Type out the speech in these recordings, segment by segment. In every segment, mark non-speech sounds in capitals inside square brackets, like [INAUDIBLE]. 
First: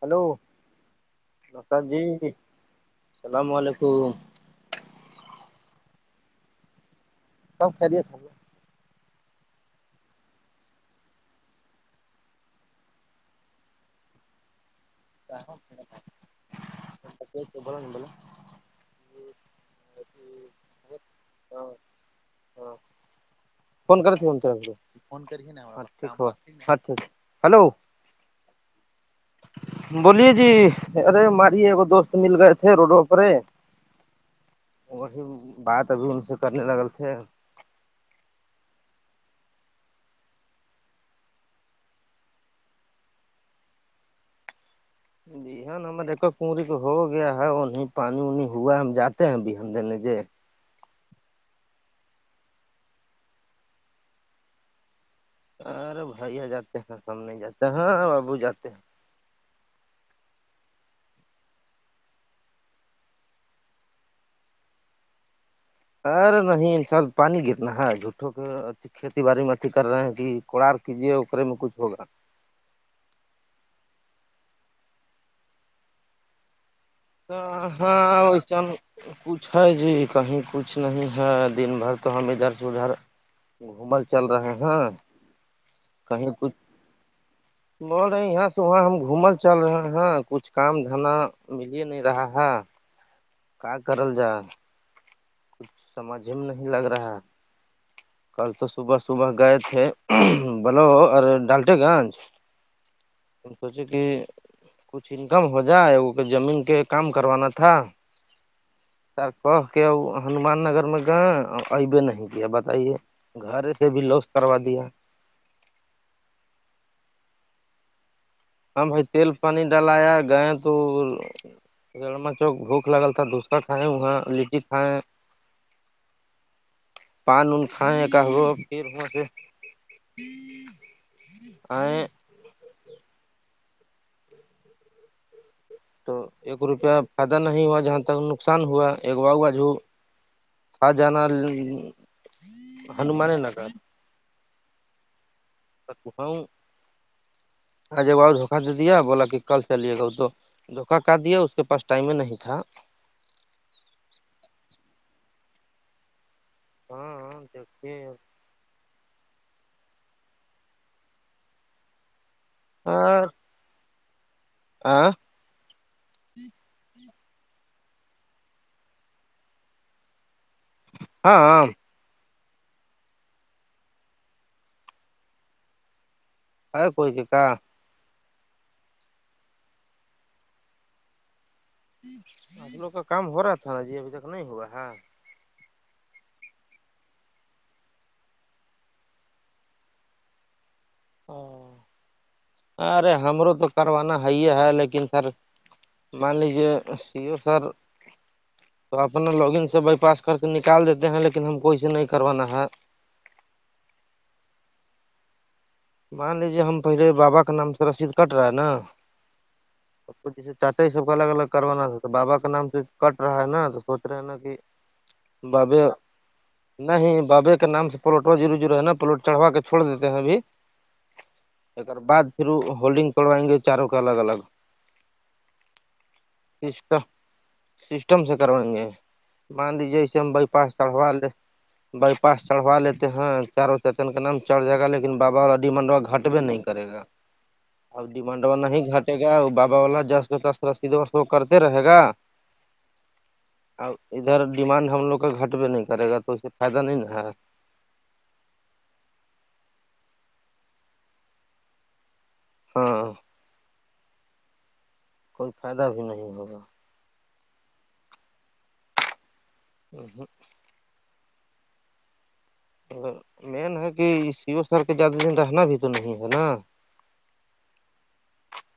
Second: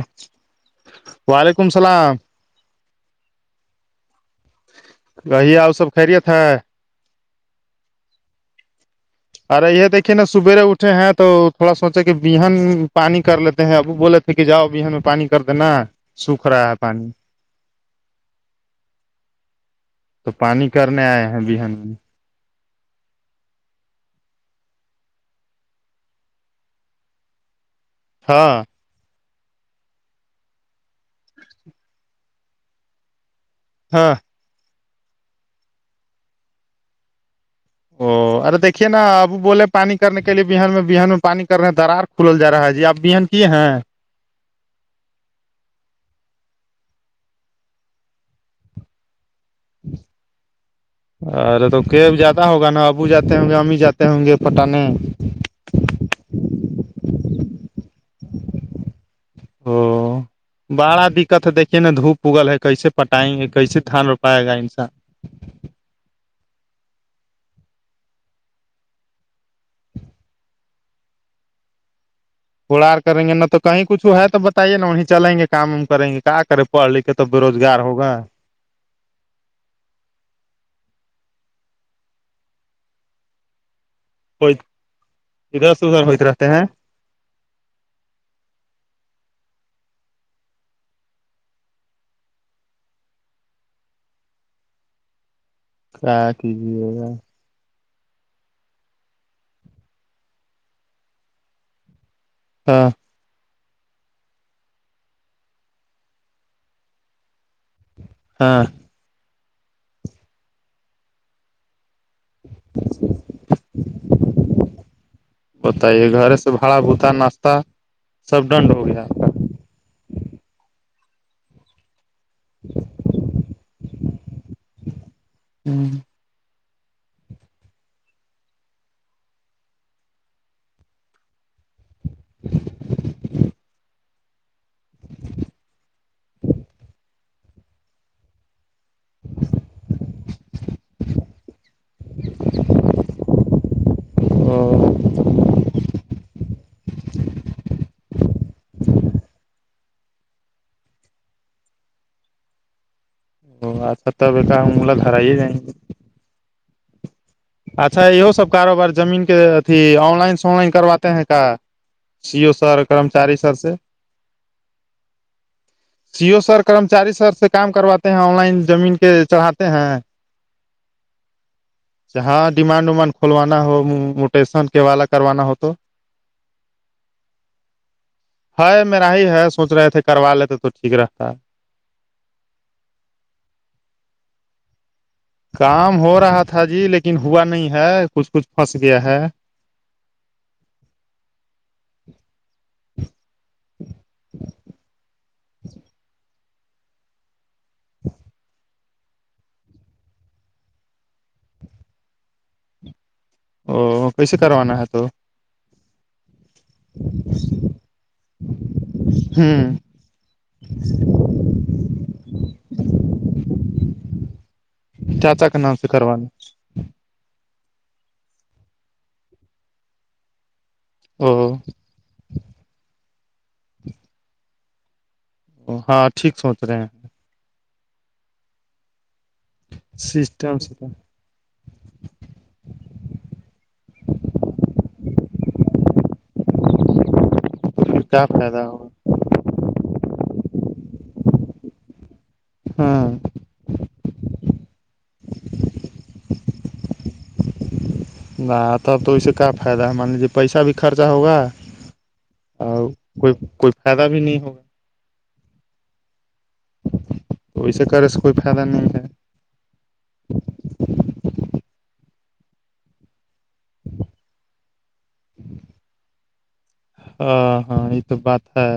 hello وعلیکم نمسکار جی السلام اللام علیکم گہیا ا سب خھرییےت ہے سم خریے تھھی ارے یہ دیکھیے نا سویرے اٹھے ہیں تو تھوڑا سوچے کہ بہن پانی کر لیتے ہیں ابو بولے لے کے جاؤ بھی ہمیں پانی کر دینا سوکھ رہا ہے پانی تو پانی کرنے آئے ہیں بہن میں ہاں فون کر ف کراچا اچھا اچا ہلو ہاں بولیے جی ارے ہماریے ایکگ دوست مل گئے تھے روڈوں پر ہاں اور ہی بات ابھی ان سے کرنے لگل تھے او ارے دھیے نا ابو بولے پانی کرنے کے لیے بان میں بہان میں پانی کرنے درار کھل جا جی اب بہان کی ہاں بہان ہماریک کوری کو ہو گیا ہے وہیں پانی وانی ہوا ہے ہم جاتے ہیں بہان ان د نجے ارے تو کیب زیادہ ہوگا نا ابو جاتے ہوں گے امی جاتے ہوں گے پٹانے ارے بھائیا جاتے ہیں ہم نہیں جاتے ہاں بابو جاتے ہیں او بڑا دقت ہے دیکھیے نا دھوپ اگل ہے کیسے پٹائیں گے کیسے دھان روپائے گا انسان ارے نہیں ان شاء پانی گرنا ہے جھوٹوں کے ا کھیتی باڑی میں اھی کر رہے ہیں کہ کوڑاار کیجیے اکے میں کچھ ہوگا پڑار کریں گے نہ تو کہیں کچھ ہے تو بتائیے نا وہیں چلیں گے کام وم کریں گے کیا کریں پڑھ لکھے تو ہ بے روزگار ہوگا ہاں ویسن کچھ ہے جی کہیں کچھ نہیں ہے دن بھر تو ہم ادھر سے ادھر گھومل چل رہے کوئی ہیں ادھر س ہوئیت کہیں رہتے کچھ ہیں بول رہے یہاں سے وہاں ہم گھومل چل رہے ہیں کچھ کام دھندہ ملے نہیں رہا ہے کیا کرل جائے کچھ کیا سمجھ میں نہیں لگ کیجیے گا رہا ہے کل تو صبح صبح گئے تھے بولو ارے ڈالٹے گنج ہاں ان کو سے کہ کچھ انکم ہو جائے کہ زمین کے کام کروانا تھا ہاں سر کہ کے ہنومان نگر میں گا اب نہیں کیا بتائیے گھر سے بھی لاس کروا دیا بتائیے گھرے سے بھاڑا بھتا ناشہ ہ بھائی تیل پانی ڈالیا گئے تور بھوک لگل تھا دسر کھائے وہاں لٹی کھائے ہوں پان ون کھائیں کہبو پھر وہاں سے [UNINTELLIGIBLE] تو ایک روپیہ فائدہ نہیں ہوا جہاں تک نقصان ہوا ایک واؤ بج ہو آ جانا ہنمان نگا اور آجے ب دھوکہ دے دیا بولا کہ کل چلیے گا تو دھوکا کا دیا اس کے پاس ٹائم نہیں تھا ا اچھا تب ایک ہملہ ہھرائی ہی جائیں گے ہاں اچھا دیکھیے یہ سب کاروبار زمین کے اھی آن لائن سون لائن کرواتے ہیں کا سیو سر ہاں کرمچاری سر سے [UNINTELLIGIBLE] [UNINTELLIGIBLE] سی او سر کرمچاری سر سے کام کرواتے ہیں آن لائن زمین کے چڑھاتے ہیں ہاں ہاں ڈیمانڈ ومانڈ کھولوانا ہو موٹیسن کے والا کروانا ہو تو ہے کوئی چکا [UNINTELLIGIBLE] ہائے میرا ہی ہے سوچ رہے تھے کروا لیتے تو ٹھیک رہتا ہے [UNINTELLIGIBLE] آپ لوگ کا کام ہو رہا تھا نا جی ابھی تک نہیں ہوا ہے کام ہو رہا تھا جی لیکن ہوا نہیں ہے کچھ کچھ پھنس گیا ہے او ارے ہمرو تو کروانا ہے ہی ہے ہے لیکن سر مان لیجیے سی ا سر تو اپنا لاگ ان سے بائی پاس کر کے نکال دیتے ہیں لیکن ہم کو اسے نہیں کروانا ہے او پسے کران تو [UNINTELLIGIBLE] مان لیجیے ہم پہلے بابا کے نام سے رسید کٹ رہا ہے نا ھمم جیسے چاچا ہی سب کو الگ الگ کروانا تھا تو بابا کا نام تو کٹ رہا ہے نا تو سوچ رہے ہیں نا کہ چاچا کے نام بابے سے کروان نہیں بابے کے نام سے پلٹ و جرو جر ہے نا پلوٹ چڑوا کے چھوڑ دیتے ہیں ابھی [UNINTELLIGIBLE] ھمم بد پھر وہ ہولڈنگ کروائیں گے چاروں کے الگ الگ ہاں ٹھیک سوچ رہے ہیں سسٹم سسٹم سے کروائیں گے مان لیجیے اسسے ہم بائی سسٹم پاس سے چڑھوا لیں بائی پا چڑوا لیتے ہیں چاروں چاچن کا نام چڑھ جائے گا لیکن باباڈی منڈوا گٹبے نہیں کرے گا اب کیا ڈیمانڈ فائدہ وا ہی ہوگا گھٹ گا بابا والا جسر سیدھ کرتے رہے گا [UNINTELLIGIBLE] ہاں [UNINTELLIGIBLE] ا ادھر ڈیمانڈ ہم لوگ کا گھٹ بھیہ نہیں کرے گا تو اس سے فائدہ نہیں نا ہے [UNINTELLIGIBLE] نہ تب تو اس سے کیا فائدہ ہے مان لیجے پیسہ بھی خرچہ ہوگا [UNINTELLIGIBLE] اور ہاں کوئی کوئی فائدہ بھی نہیں ہوگا کوئی فائدہ بھی نہیں ہوگا تو اسیسے کرے سے کوئی فائدہ نہیں ہے ھمم ھمم گر مین ہے کہ سیو سال کے زیادہ دن رہنا بھی تو نہیں ہے نا [UNINTELLIGIBLE] ہ ہاں یہ تو بات ہے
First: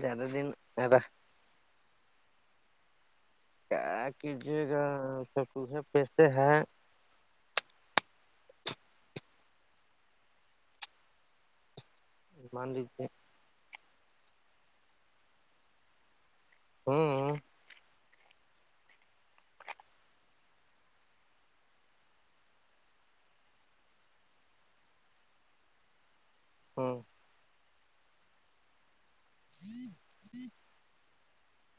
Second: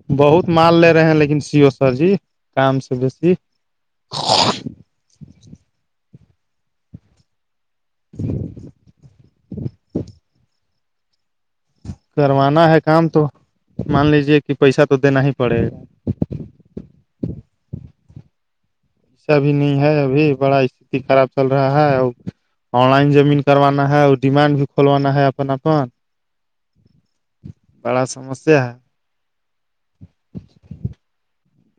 زیادہ دن بہت مال لے رہ رہے ہیں لیکن سیو سر جی کام سے بیسی کیا کیجیے گاے پیسے ہیں [INAUDIBLE] کروانا مان ہے لیجیے کام تو مان لیجیے کہ پیسہ تو دینا ہی پڑے گا ہوں ایسا بھی نہیں ہے ابھی بڑا است خراب چل رہا ہے ا آن لائن جمین کروانا ہے اور ڈیمانڈ بھی کھولوانا ہے اپ اپن [UNINTELLIGIBLE] ہوں [UNINTELLIGIBLE] بڑا سمسیا [UNINTELLIGIBLE]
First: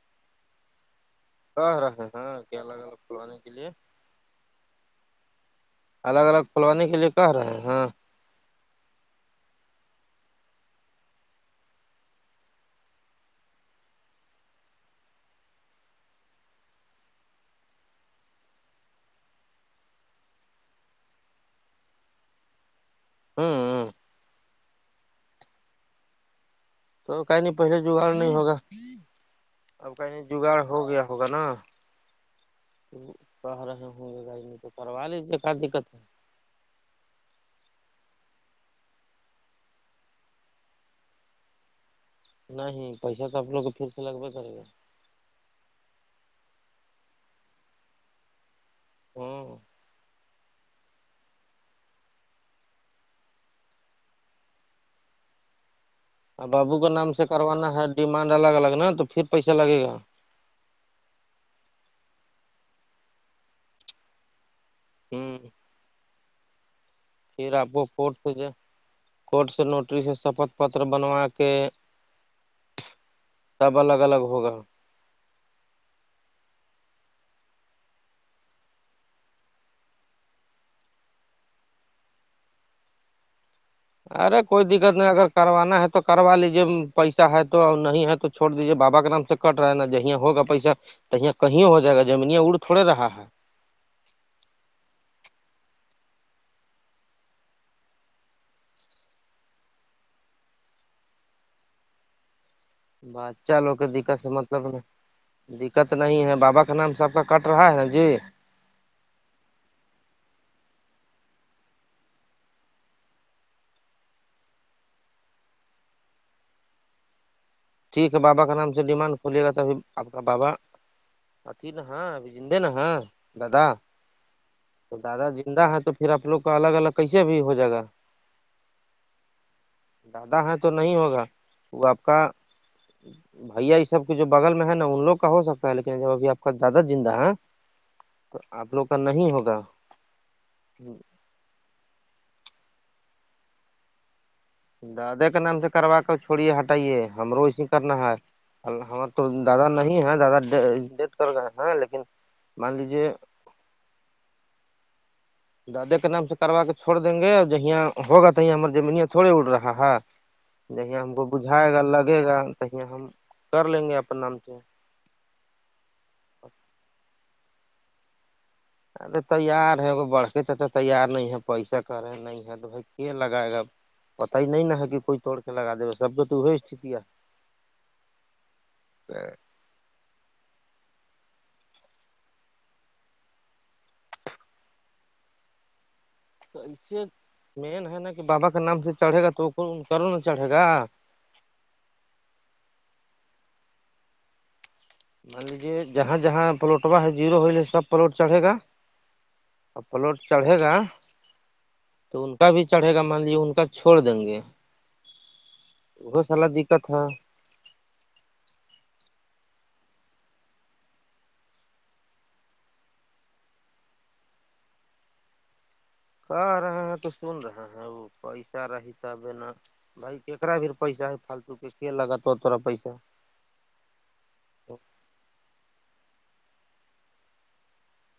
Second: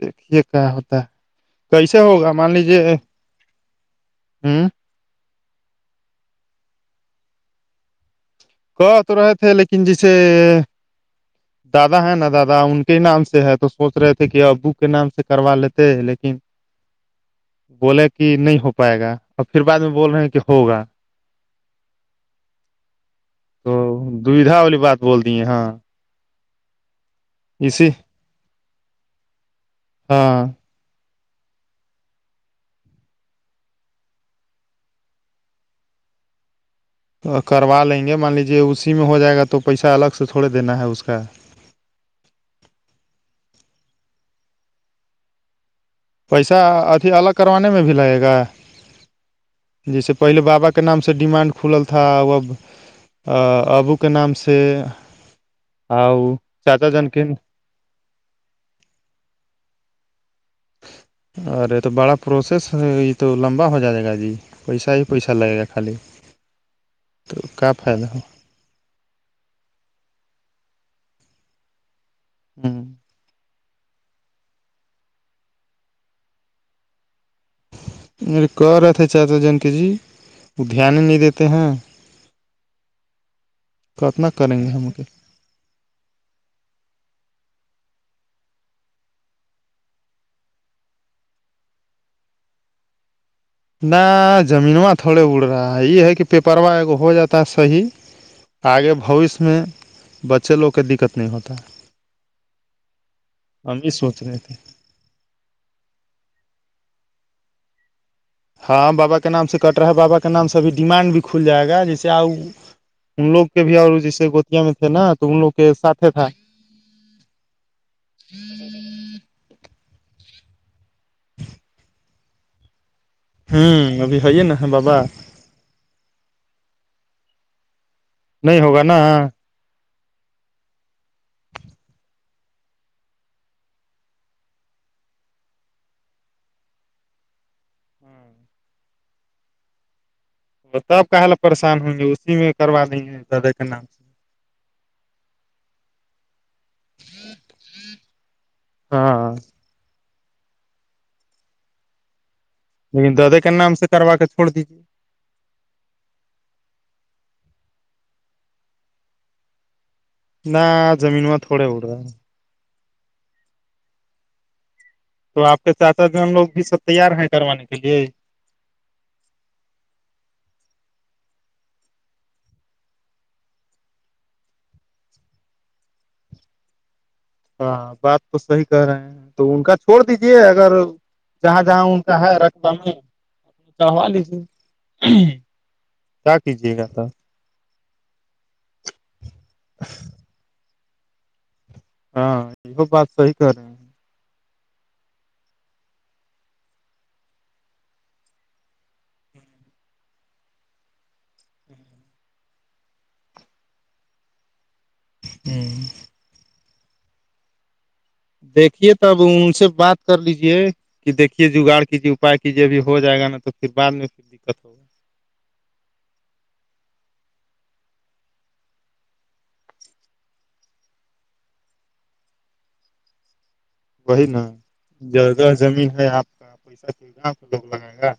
دیکھیے کہ ہوتا ہے [UNINTELLIGIBLE] رہ رہ کیسے ہوگا ہاں کہ الگ الگ کھلوانے کے لیے [UNINTELLIGIBLE] ہوں [UNINTELLIGIBLE] الگ الگ کھلوانے کے لیے کہ رہے ہیں ہاں کہ تو رہے تھے لیکن جیسے [INAUDIBLE] دادا ہے نا دادا ان کے ہی نام سے ہے تو سوچ رہے تھے کہ ابو کے نام سے کروا لیتے لیکن [INAUDIBLE] بولے کہ نہیں ہو پائے گا اور پھر بعد میں بول رہے ہیں کہ ہوگا ہوں ہ دودھا والی بات بول دی ہیں ہاں تو کہیں نہیں پہلے اسی جگاڑ نہیں ہوگا اب کہیں نہیں ہاں جگاڑ ہو گیا ہوگا نا کہہ رہے ہوں گے گھر میں تو کروا لیجیے کا دقت ہے کروا لیں گے مان لیجیے اسی میں ہو جائے گا تو پیسہ الگ سے تھوڑے دینا ہے اس کا نہیں پیسہ تو آ لوگ کو پھر سے لگبے کرے گا پیسہ اھی الگ کروانے میں بھی لگے گا ہوں جیسے پہلے بابا کے نام سے ڈیمانڈ کھلل تھا ا اب ا ابو کے نام سے آ چاچا جنکن نا ہے [UNINTELLIGIBLE] ڈیمانڈ الگ الگ نا تو پھر پیسہ لگے گا ارے تو بڑا پروسیس یہ تو لمبا ہو جائے گا جی پیسا ہی پیسا ہوں لگے گا خالی [UNINTELLIGIBLE] پھر آپ کیا کو فائدہ کورٹ ہو سے کورٹ سے نوٹریس شپت پتر بنوا کے ہوں [UNINTELLIGIBLE] سب الگ الگ ہوگا مے کہ رہے تھے چاچا جن کے جی وہ دھیان ہی نہیں دیتے ہیں کتنا ارے کریں کوئی گے ہم دقت نہیں اگر کروانا ہے تو کروا لیجے پیسہ ہے تو نہیں ہے تو چھوڑ دیجیے بابا کے نام سے کٹ رہا نا جی ہوگا پیسہ تو یہ کہیں ہو جائے گا جمینیا اڑ تھوڑے رہا ہے ن زمینواں تھوڑے اڑ رہا ہے یہ ہے کہ پیپروا ہو جاتا ہے صحیح آگے بھوشیہ میں بچے لوگ کے دقت نہیں ہوتا بات چلو ہم کے یہ دقت سوچ سے رہے تھے مطلب نہیں [UNINTELLIGIBLE] دقت نہیں ہے بابا کے نام سب کا کٹ رہا ہے جی ہاں بابا کے نام سے کٹ رہا ہے بابا کے نام سے ابھی ڈیمانڈ بھی کھل جائے گا جیسے آؤ ان لوگ کے بھی اور جیسے گوتیا میں تھے نا تو ان لوگ کے ساتھے تھا ٹھیک ہے بابا کا نام سے ڈیمانڈ کھلیے گا تھا ابھی آپ کا بابا اھی نا ہاں ابھی زندے نا ہیں دادا ہوں ابھی ہے نا تو بابا دادا زندہ ہے تو پھر آپ لوگ کا الگ الگ کیسے بھی ہو جائے گا نہیں ہوگا نا دادا ہیں تو نہیں ہوگا وہ آپ کا بھیا یہ سب کے جو بغل میں ہے نا ان لوگ کا ہو سکتا ہے لیکن جب ابھی آپ کا زیادہ زندہ ہے تو آپ لوگ کا نہیں ہوگا تب کہ حال پریشان ہوں گے اسی میں کروا نہیںیں دادا کے نام سے دادا کے نام سے کروا کر چھوڑیے ہٹائیے ہمرو ایسے کرنا ہے ہمار تو ہاں دادا نہیں ہیں دادا ڈیٹ کر گئے ہیں لیکن مان لیکن لیجیے دادا کے نام سے کروا کے چھوڑ دیجیے دادے کے نام سے کروا کے چھوڑ دیں گے ج یہیاں ہوگا تویں ہمار زمینیاں تھوڑی اڑ رہا ہے نہ جی ہم کو زمینواں تھوڑے بجھائے گا اڑ رہا ہے لگے گا تیں ہم کر لیں گے اپنا نام چ تو آپ چار چا ہم لوگ بھی سب تیار ہیں کروانے کے لیے ارے تیار ہے ا بڑھک چ تو تیار نہیں ہے پیسا کرے نہیں تو بھائی کی لگائے گا پت ہی نہیں نا ہے کہ کوئی توڑ کے لگا د سب بھی تو استھتی ہے ہاں بات تو صحیح کرہ رہے ہیں تو ان کا چھوڑ دیجے اگر جہاں جہاں ان کا ہے رقبہ میں تووال سے ے مین ہے نا کہ بابا کے نام سے چڑھے گا تو کروں ن چڑھے گا ہاں یہ بات صحیح کر رہے ہیں مان لیجیے جہاں جہاں پلٹوا ہے جیرو ہو سب پلاٹ چڑھے گا ا پلوٹ چڑھے گا تو ان کا بھی چڑھے گا مان لیے ان کا چھوڑ دیں گے ہوں بہت سالا دقت تھا دیکھیے ت اب ان سے بات کر لیجے کہ دیکھیے جگاڑ کیجے اپاائے کیجیے اب ہو جائے گا نا تو پھرعد میں پھر دقت ہوگی کہ رہے ہیں تو سن رہا ہے وہ پیسہ را حساب ہے نا بھائی کیکرا بھیھر پیسہ ہے فالتو کے کی لگات تورا پیسا وہی نا جگہ زمین ہے آپ کا پیسہ کوئی گاؤں کے لوگ لگائے گا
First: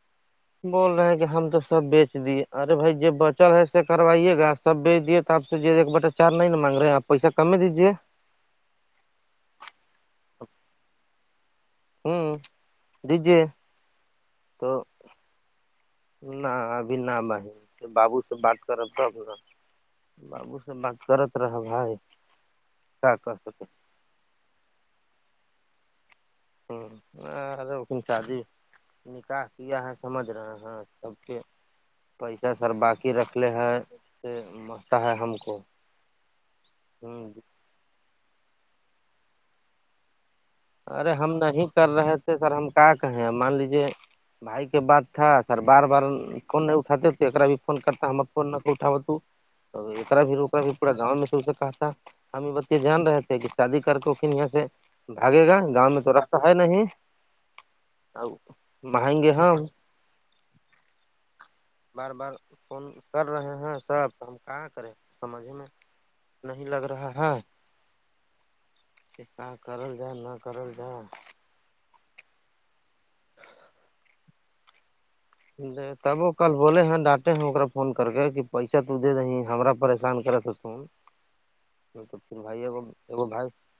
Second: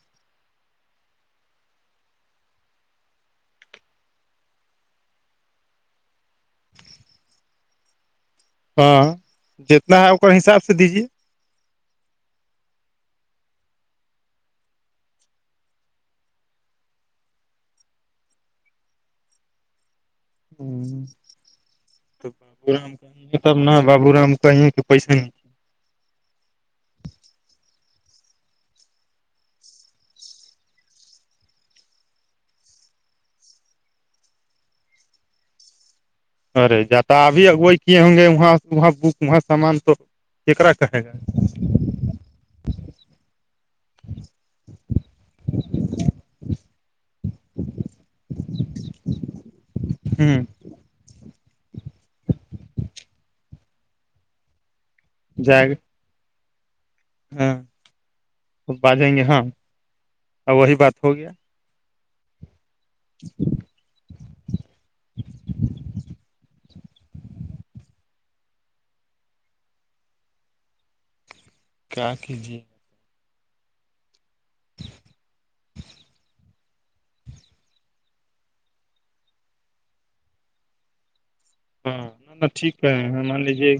بول رہے ہیں کہ ہم تو سب بیچ دیے ارے بھائی جو بچل ہے س کروائیے گاس سب بی بھیج دیے آپ سے جو ایک بٹا چار نہیں ن مانگ رہے آپ پیسہ کم ہی دیجیے ہاں جتنا ہے ا کا حساب سے دیجیے ہوں دیجیے تو نہ ابھی نہ بہ بابو سے بات کرب تب ن بابو سے بات دیجیے کرت رہا بھائی تو بابو رام کیا کر کہیں تب سکتے نا بابو رام کہیں پیسے نہیں ہوںک چ جی نکاح کیا ہے سمجھ رہے ہیں سب کے پیسہ سر باقی رکھ لے ہیں سے مستا ہے ہم کو ارے ج ت ابھی اگوئی کیے ہوں گے وہاںاں بک وہاں سامان تو کیکرا کہے گا ارے ہم نہیں کر رہے تھے سر ہم کیا کہیں ہیں مان لیجے بھائی کے بات تھا سر بار بار فون نہیں اٹاتے توا بھی فون کرتا ہم فون نہ اٹاوت ہوں بھی بھی پورا گاؤں میں سے اس سے کہا تھا ہمیں بت یہ جان رہ تھے کہ شادی کرک کن یہاں سے بھاگے گا گاؤں میں تو رستہ ہے نہیں ہاں ا باجیں گے ماہییںگے ہاں ہم اور وہی بات ہو گیا بار بار فون کر رہے ہیں سرب ہم کہاں کرے سمجھ میں نہیں لگ رہا ہے کپا کرل جا نہ کرل جا کیا کیجیے ج ت وہ کل بولے ہیں ڈانٹے ہیں اا فون کر کے کہ پیسہ تو دے دیں ہما پریشان کرے تو فون [INAUDIBLE] ہاں نہ نہ ٹھیک ہے مان لیجیے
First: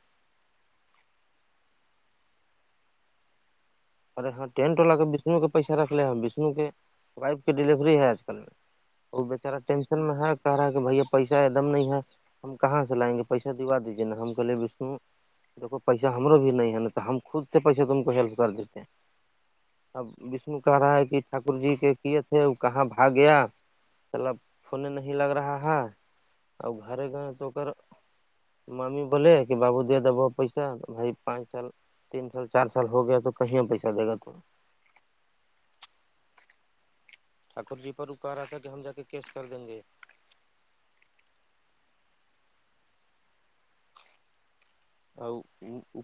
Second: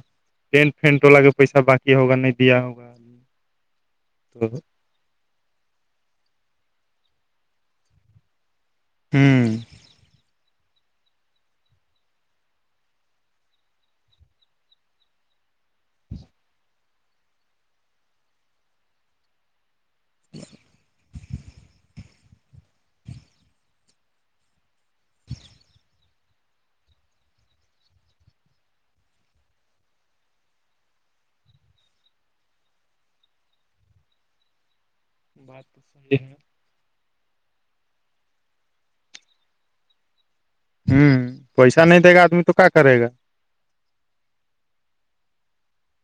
ٹینٹ فینٹو ل کے پیسہ باقی ہوگا نہیں دیا ہوگا ارے ہاں تو ٹینٹ والا کے وشنو کے پیس رکھ لے ہیںاں وشنو کے پائپ کے ڈیلیوری ہے آج کل میں وہ ہوں بےچارا ٹینشن میں ہے کہہ رہا ہے کہ بھیا پیسہ ایک دم نہیں ہے ہم کہاں سے لائیں گے پیسہ دا دیجیے نا ہم کہلے بیشو دیکو پیسہ ہمرو بھی نہیں ہے نا تو ہم خود سے پیسے تم کو ہیلپ کر د اب بشنو کہہ رہا ہے کہ ٹھاکر جی کے کیے تھے وہ کہاں بھاگ گیا چلب فھنے نہیں لگ رہا ہے ا گھرے گ تو مممی بولے کہ بابو دے دب پیسہ بھائی پانچ سال تین سال چار سال ہو گیا تو کہیں پیسہ دے گا تو بات تو صحیح ہے ٹھاکر جی پر اکار آ تھا کہ ہم جا کے کیس کر دیں گے ہوں پیسہ نہیں دے گا آدمی تو کیا کرے گا ا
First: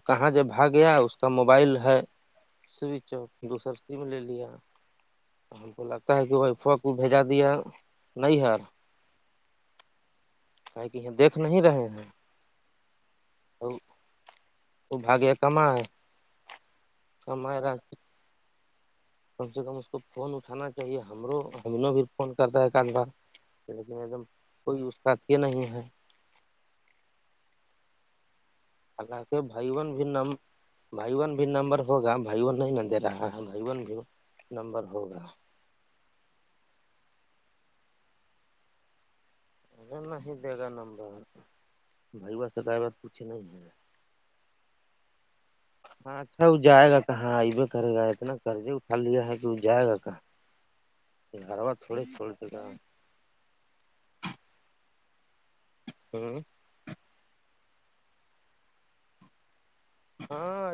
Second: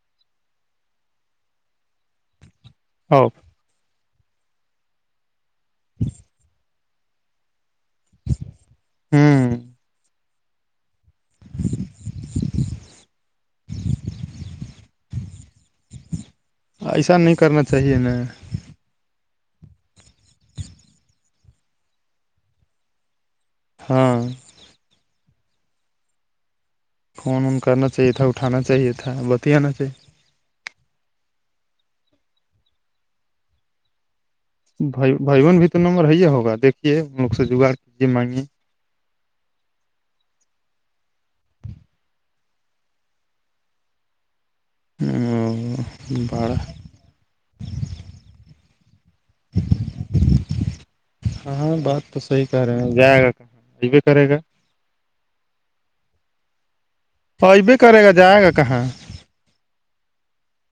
کہاں جب بھاگ گیا اس کا موبائل ہے سوئچ او اور دوسر لے لیا ہم کو لگتا ہے کہ وہ ف کو بھیجا دیا نہیں یار ہوں کہ کہ یہ دیکھ نہیں رہے ہیں تو تو بھاگیہ کما ہے ایسا نہیں سمار کرنا را چاہیے نا کم سے کم اس کو فون اٹھانا چاہیے ہمرو ہمن بھی فون کرتا ہے ایکاند بار لیکن ایک ہاں دم کوئی اس کاد یہ نہیں ہے فون وون کرنا چاہیے تھا اٹھانا چاہیے تھا اللہ کے بت آانا چاہیے بھائیون بھی نم بھائی ون بھی نمبر ہوگا بھائی ون نہیں ن دے رہا ہے بھائی ون بھی نمبر ہوگا بائی بن بھی تو نمبر ہے ہی ہوگا دیکھیے مک سے جگاڑ کیجیے مانگے ا نہیں دے گا نمبر بھائی ب س کہئی بات پوچھھی نہیں ہے گا [INAUDIBLE] ہاں اچھا بڑا وہ جائے گا کہاں ا بھی کرے گا اتنا کر دے اٹا لیا ہے د جائے گا کہ ہروہ ہاں تھوڑے تھھوڑ کے کہ جائے گ کا ج بھی کرے گا ہوں اور بھی کرے گا جائے گا کہاں ہاں